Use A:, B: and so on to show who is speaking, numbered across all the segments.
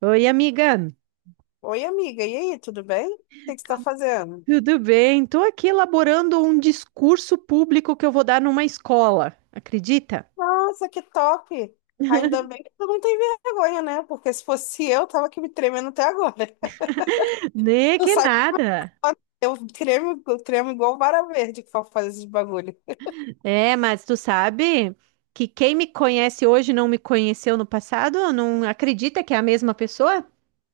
A: Oi, amiga,
B: Oi, amiga, e aí, tudo bem? O que que você está fazendo?
A: tudo bem? Estou aqui elaborando um discurso público que eu vou dar numa escola, acredita?
B: Nossa, que top! Ainda bem que tu não tem vergonha, né? Porque se fosse eu, tava aqui me tremendo até agora.
A: Nem
B: Tu
A: que
B: sabe,
A: nada.
B: eu tremo igual vara verde que for fazer esses bagulho.
A: É, mas tu sabe que quem me conhece hoje não me conheceu no passado? Não acredita que é a mesma pessoa?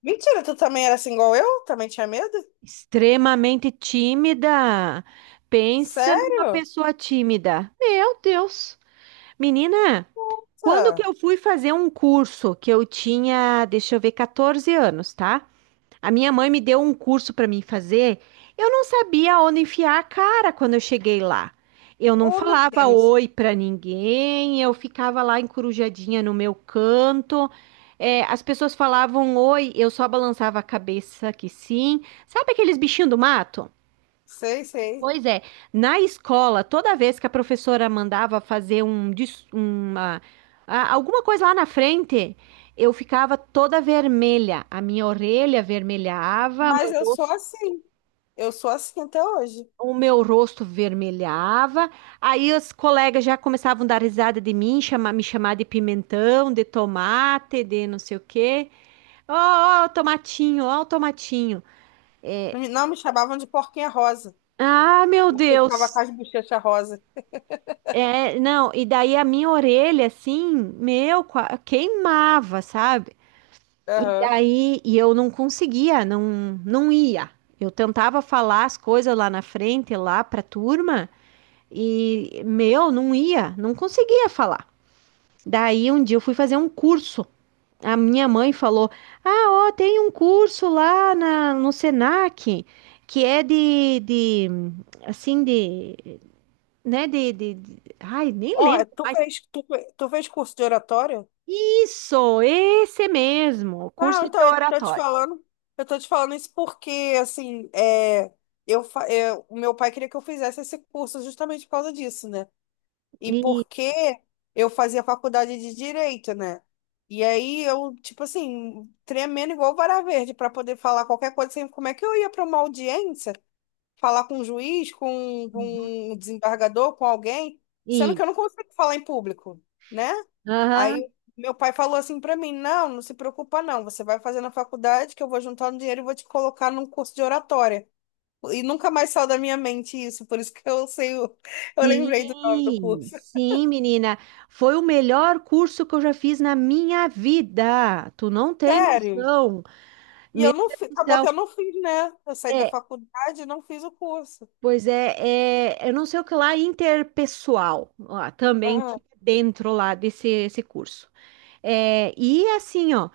B: Mentira, tu também era assim igual eu? Também tinha medo?
A: Extremamente tímida. Pensa numa
B: Sério?
A: pessoa tímida. Meu Deus! Menina, quando que
B: Nossa!
A: eu fui fazer um curso que eu tinha, deixa eu ver, 14 anos, tá? A minha mãe me deu um curso para mim fazer. Eu não sabia onde enfiar a cara quando eu cheguei lá. Eu não
B: Oh, meu
A: falava
B: Deus!
A: oi para ninguém, eu ficava lá encorujadinha no meu canto. É, as pessoas falavam oi, eu só balançava a cabeça que sim. Sabe aqueles bichinhos do mato?
B: Sei, sei.
A: Pois é, na escola, toda vez que a professora mandava fazer um, uma, alguma coisa lá na frente, eu ficava toda vermelha. A minha orelha vermelhava,
B: Mas eu sou assim. Eu sou assim até hoje.
A: o meu rosto vermelhava. Aí os colegas já começavam a dar risada de mim, me chamar de pimentão, de tomate, de não sei o quê. Ó, ó, o tomatinho, ó, o tomatinho.
B: Não, me não, me chamavam de porquinha rosa.
A: Ah, meu
B: Porque eu ficava com
A: Deus!
B: as bochechas rosa.
A: É, não, e daí a minha orelha, assim, meu, queimava, sabe? E
B: Aham.
A: daí, e eu não conseguia, não, não ia. Eu tentava falar as coisas lá na frente, lá pra turma, e, meu, não ia, não conseguia falar. Daí, um dia eu fui fazer um curso. A minha mãe falou: Ah, ó, tem um curso lá no Senac, que é de, assim, de, né, ai, nem
B: Ó, é,
A: lembro
B: tu
A: mais.
B: fez, tu, fe- tu fez curso de oratória?
A: Isso, esse mesmo, curso
B: Ah,
A: de
B: então, eu tô te
A: oratório.
B: falando, eu tô te falando isso porque, assim, é, o meu pai queria que eu fizesse esse curso justamente por causa disso, né? E
A: Isso,
B: porque eu fazia faculdade de Direito, né? E aí eu, tipo assim, tremendo igual vara verde para poder falar qualquer coisa, assim, como é que eu ia para uma audiência? Falar com um juiz, com, um,
A: uhum,
B: com um desembargador, com alguém, sendo que
A: isso.
B: eu não consigo falar em público, né? Aí
A: Aham.
B: meu pai falou assim pra mim: não, não se preocupa, não, você vai fazer na faculdade que eu vou juntar um dinheiro e vou te colocar num curso de oratória. E nunca mais saiu da minha mente isso, por isso que eu sei, eu lembrei do nome do
A: Sim,
B: curso.
A: sim, menina. Foi o melhor curso que eu já fiz na minha vida. Tu não tem
B: Sério.
A: noção.
B: E eu
A: Meu
B: não
A: Deus
B: fiz,
A: do
B: acabou que eu
A: céu.
B: não fiz, né? Eu saí da
A: É,
B: faculdade e não fiz o curso.
A: pois é, é, eu não sei o que lá, interpessoal. Ó, também
B: Aham.
A: tinha dentro lá desse esse curso. É, e assim, ó.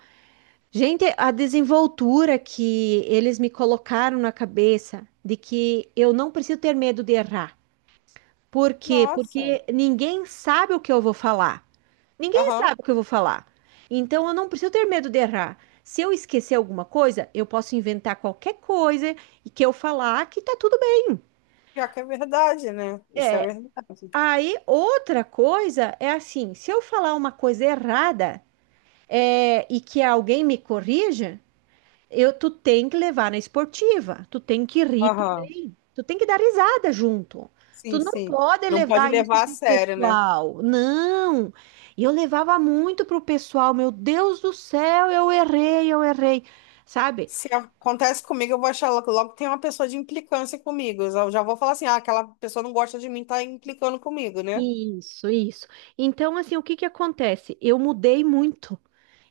A: Gente, a desenvoltura que eles me colocaram na cabeça de que eu não preciso ter medo de errar. Por quê?
B: Nossa.
A: Porque ninguém sabe o que eu vou falar. Ninguém
B: Aham.
A: sabe o que eu vou falar. Então eu não preciso ter medo de errar. Se eu esquecer alguma coisa, eu posso inventar qualquer coisa e que eu falar que tá tudo bem.
B: Já que é verdade, né? Isso é
A: É,
B: verdade.
A: aí outra coisa é assim, se eu falar uma coisa errada, é, e que alguém me corrija, tu tem que levar na esportiva, tu tem que rir
B: Aham.
A: também, tu tem que dar risada junto. Tu
B: Sim,
A: não
B: sim.
A: pode
B: Não pode
A: levar isso
B: levar a
A: pro
B: sério, né?
A: pessoal. Não. E eu levava muito pro pessoal, meu Deus do céu, eu errei, eu errei. Sabe?
B: Se acontece comigo, eu vou achar logo logo que tem uma pessoa de implicância comigo. Eu já já vou falar assim, ah, aquela pessoa não gosta de mim, tá implicando comigo, né?
A: Isso, isso. Então, assim, o que que acontece? Eu mudei muito.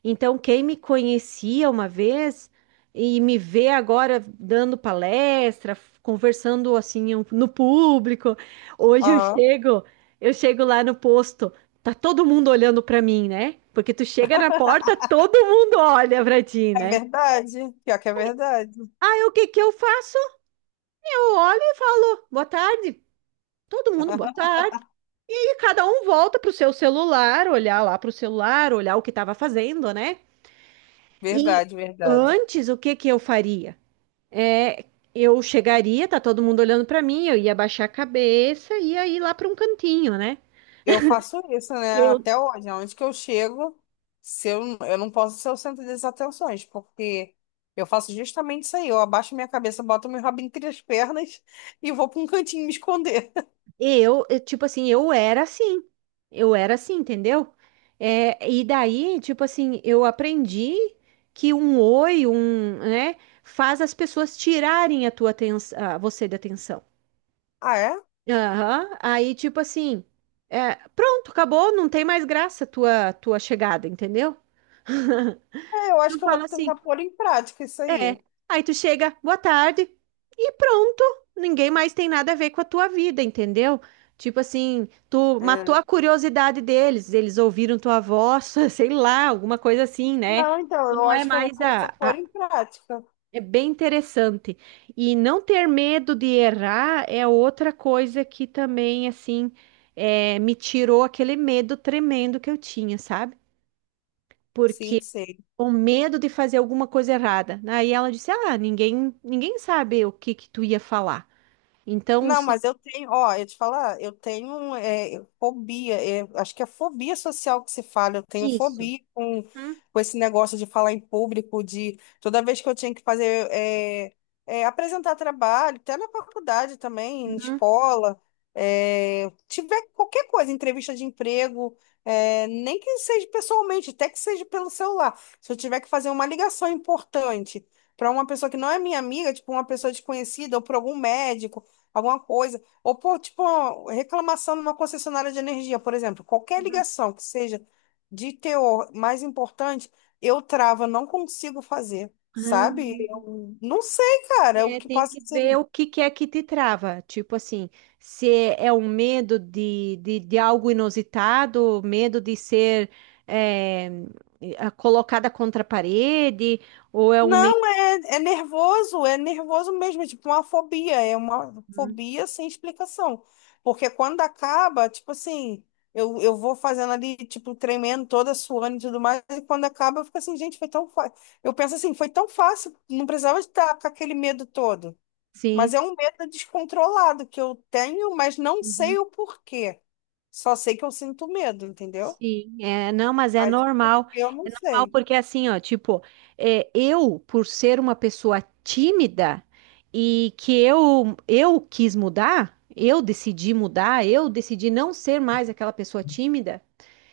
A: Então, quem me conhecia uma vez e me vê agora dando palestra, conversando assim no público, hoje
B: Aham.
A: eu chego lá no posto, tá todo mundo olhando para mim, né? Porque tu chega na porta, todo mundo olha para ti,
B: É
A: né?
B: verdade. Pior que é verdade.
A: Aí o que que eu faço? Eu olho e falo, boa tarde. Todo mundo, boa tarde. Cada um volta pro seu celular, olhar lá pro celular, olhar o que estava fazendo, né? E
B: Verdade, verdade.
A: antes, o que que eu faria? É, eu chegaria, tá todo mundo olhando pra mim, eu ia baixar a cabeça e ia ir lá pra um cantinho, né?
B: Eu faço isso, né?
A: Eu,
B: Até hoje, aonde que eu chego, se eu, eu não posso ser o centro das atenções, porque eu faço justamente isso aí. Eu abaixo minha cabeça, boto meu rabo entre as pernas e vou pra um cantinho me esconder.
A: tipo assim, eu era assim. Eu era assim, entendeu? É, e daí, tipo assim, eu aprendi que um oi, um, né, faz as pessoas tirarem a tua atenção, você da atenção.
B: Ah, é?
A: Aham. Aí, tipo assim, é, pronto, acabou, não tem mais graça a tua chegada, entendeu?
B: É, eu acho
A: Tu
B: que eu vou
A: fala
B: tentar
A: assim,
B: pôr em prática isso
A: é.
B: aí.
A: Aí tu chega, boa tarde, e pronto. Ninguém mais tem nada a ver com a tua vida, entendeu? Tipo assim, tu matou
B: É.
A: a curiosidade deles, eles ouviram tua voz, sei lá, alguma coisa assim, né?
B: Não, então,
A: Tu
B: eu
A: não é
B: acho que eu vou
A: mais
B: começar a pôr
A: a,
B: em prática.
A: é bem interessante. E não ter medo de errar é outra coisa que também, assim, é, me tirou aquele medo tremendo que eu tinha, sabe?
B: Sim,
A: Porque
B: sim.
A: o medo de fazer alguma coisa errada. Aí ela disse: Ah, ninguém, ninguém sabe o que que tu ia falar. Então,
B: Não,
A: se...
B: mas eu tenho, ó, eu te falar, eu tenho é, fobia, é, acho que é fobia social que se fala, eu tenho
A: Isso.
B: fobia
A: Uhum.
B: com esse negócio de falar em público, de toda vez que eu tinha que fazer, apresentar trabalho, até na faculdade também, em escola, é, tiver qualquer coisa, entrevista de emprego, é, nem que seja pessoalmente, até que seja pelo celular, se eu tiver que fazer uma ligação importante. Para uma pessoa que não é minha amiga, tipo uma pessoa desconhecida, ou para algum médico alguma coisa. Ou, pô, tipo, uma reclamação numa concessionária de energia, por exemplo. Qualquer ligação que seja de teor mais importante, eu travo, não consigo fazer, sabe?
A: Uhum.
B: Eu não sei, cara, o
A: É,
B: que
A: tem
B: passa
A: que
B: assim.
A: ver o que que é que te trava. Tipo assim, se é um medo de algo inusitado, medo de ser é, colocada contra a parede, ou é um medo.
B: Não, é, é nervoso mesmo, é tipo uma fobia, é uma fobia sem explicação. Porque quando acaba, tipo assim, eu vou fazendo ali, tipo, tremendo toda, suando e tudo mais, e quando acaba, eu fico assim, gente, foi tão fácil. Eu penso assim, foi tão fácil, não precisava estar com aquele medo todo. Mas
A: Sim.
B: é um medo descontrolado que eu tenho, mas não
A: Uhum.
B: sei o porquê. Só sei que eu sinto medo, entendeu?
A: Sim, é, não, mas é
B: Mas
A: normal.
B: eu não
A: É normal
B: sei.
A: porque assim, ó, tipo, é, eu, por ser uma pessoa tímida e que eu quis mudar, eu decidi não ser mais aquela pessoa tímida.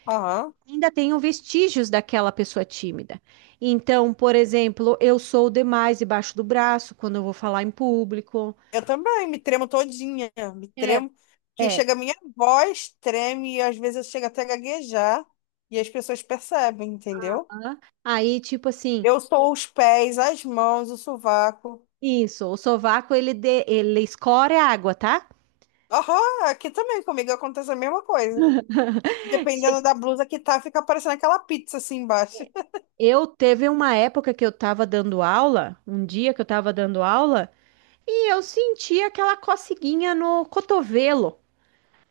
B: Aham.
A: Ainda tenham vestígios daquela pessoa tímida. Então, por exemplo, eu sou demais debaixo do braço quando eu vou falar em público.
B: Eu também, me tremo todinha, me
A: É,
B: tremo, que
A: é.
B: chega a minha voz, treme, e às vezes eu chego até a gaguejar, e as pessoas percebem, entendeu?
A: Hã? Aí, tipo assim,
B: Eu sou os pés, as mãos, o sovaco.
A: isso, o sovaco ele, de, ele escorre a água, tá?
B: Aham, aqui também comigo acontece a mesma coisa.
A: Che-
B: Dependendo da blusa que tá, fica parecendo aquela pizza assim embaixo.
A: Eu teve uma época que eu tava dando aula, um dia que eu tava dando aula, e eu senti aquela coceguinha no cotovelo.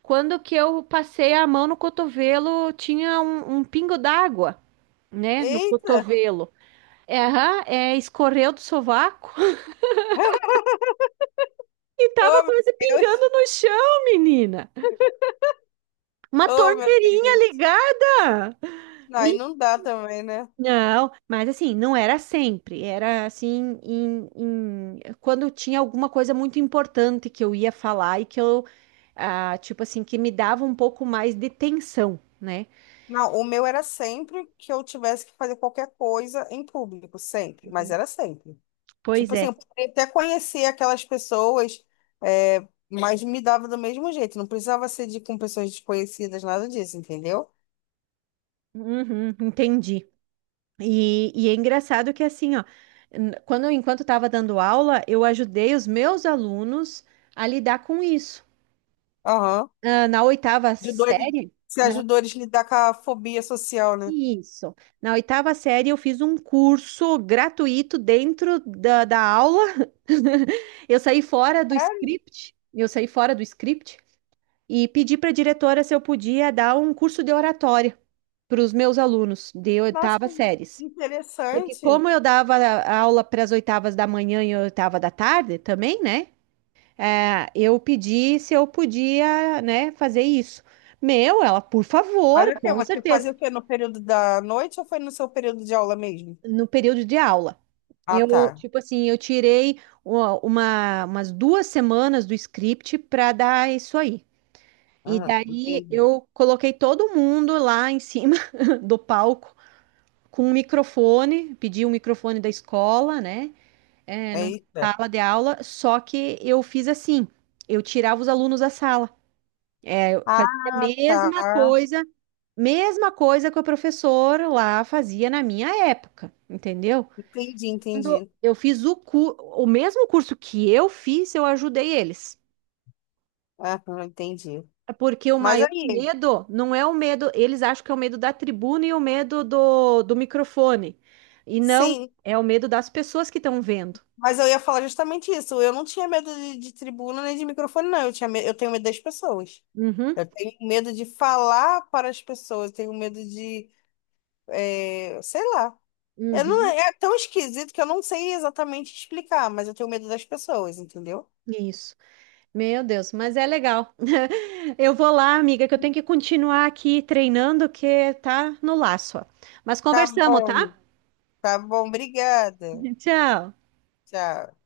A: Quando que eu passei a mão no cotovelo, tinha um pingo d'água, né, no
B: Eita!
A: cotovelo. É, aham, é, escorreu do sovaco e
B: Oh,
A: tava
B: meu
A: quase
B: Deus!
A: pingando no chão, menina. Uma
B: Oh, meu
A: torneirinha
B: Deus!
A: ligada.
B: Não, aí
A: Me-
B: não dá também, né?
A: Não, mas assim, não era sempre. Era assim, quando tinha alguma coisa muito importante que eu ia falar e que eu, ah, tipo assim, que me dava um pouco mais de tensão, né?
B: Não, o meu era sempre que eu tivesse que fazer qualquer coisa em público, sempre, mas era sempre.
A: Pois
B: Tipo assim,
A: é.
B: eu poderia até conhecer aquelas pessoas, é, mas me dava do mesmo jeito. Não precisava ser de, com pessoas desconhecidas, nada disso, entendeu?
A: Uhum, entendi. E é engraçado que assim, ó, n- quando enquanto estava dando aula, eu ajudei os meus alunos a lidar com isso.
B: Aham.
A: Ah, na oitava
B: Ajudou eles,
A: série,
B: se
A: na,
B: ajudou eles a lidar com a fobia social, né?
A: isso. Na oitava série eu fiz um curso gratuito dentro da aula. Eu saí fora do
B: É,
A: script, eu saí fora do script e pedi para a diretora se eu podia dar um curso de oratória para os meus alunos de
B: nossa,
A: oitava séries. Porque
B: interessante.
A: como eu dava aula para as oitavas da manhã e oitava da tarde também, né? É, eu pedi se eu podia, né, fazer isso. Meu, ela, por
B: Mas
A: favor,
B: o quê?
A: com
B: Você
A: certeza,
B: fazia o quê? No período da noite ou foi no seu período de aula mesmo?
A: no período de aula.
B: Ah,
A: Eu,
B: tá.
A: tipo assim, eu tirei umas duas semanas do script para dar isso aí. E
B: Ah,
A: daí
B: entendi.
A: eu coloquei todo mundo lá em cima do palco com um microfone, pedi um microfone da escola, né? É, numa
B: Eita.
A: sala de aula, só que eu fiz assim, eu tirava os alunos da sala, É, eu fazia a
B: Ah, tá.
A: mesma coisa que o professor lá fazia na minha época, entendeu?
B: Entendi,
A: Quando
B: entendi.
A: eu fiz o, o mesmo curso que eu fiz, eu ajudei eles.
B: Aham, entendi.
A: É. Porque o
B: Mas
A: maior
B: aí,
A: medo não é o medo, eles acham que é o medo da tribuna e o medo do, do microfone. E não,
B: sim,
A: é o medo das pessoas que estão vendo.
B: mas eu ia falar justamente isso. Eu não tinha medo de tribuna nem de microfone, não. Eu tenho medo das pessoas.
A: Uhum,
B: Eu tenho medo de falar para as pessoas. Eu tenho medo de, é, sei lá. Eu não,
A: uhum,
B: é tão esquisito que eu não sei exatamente explicar, mas eu tenho medo das pessoas, entendeu?
A: isso. Meu Deus, mas é legal. Eu vou lá, amiga, que eu tenho que continuar aqui treinando, que tá no laço. Ó. Mas
B: Tá
A: conversamos, tá?
B: bom, tá bom, obrigada.
A: Tchau.
B: Tchau.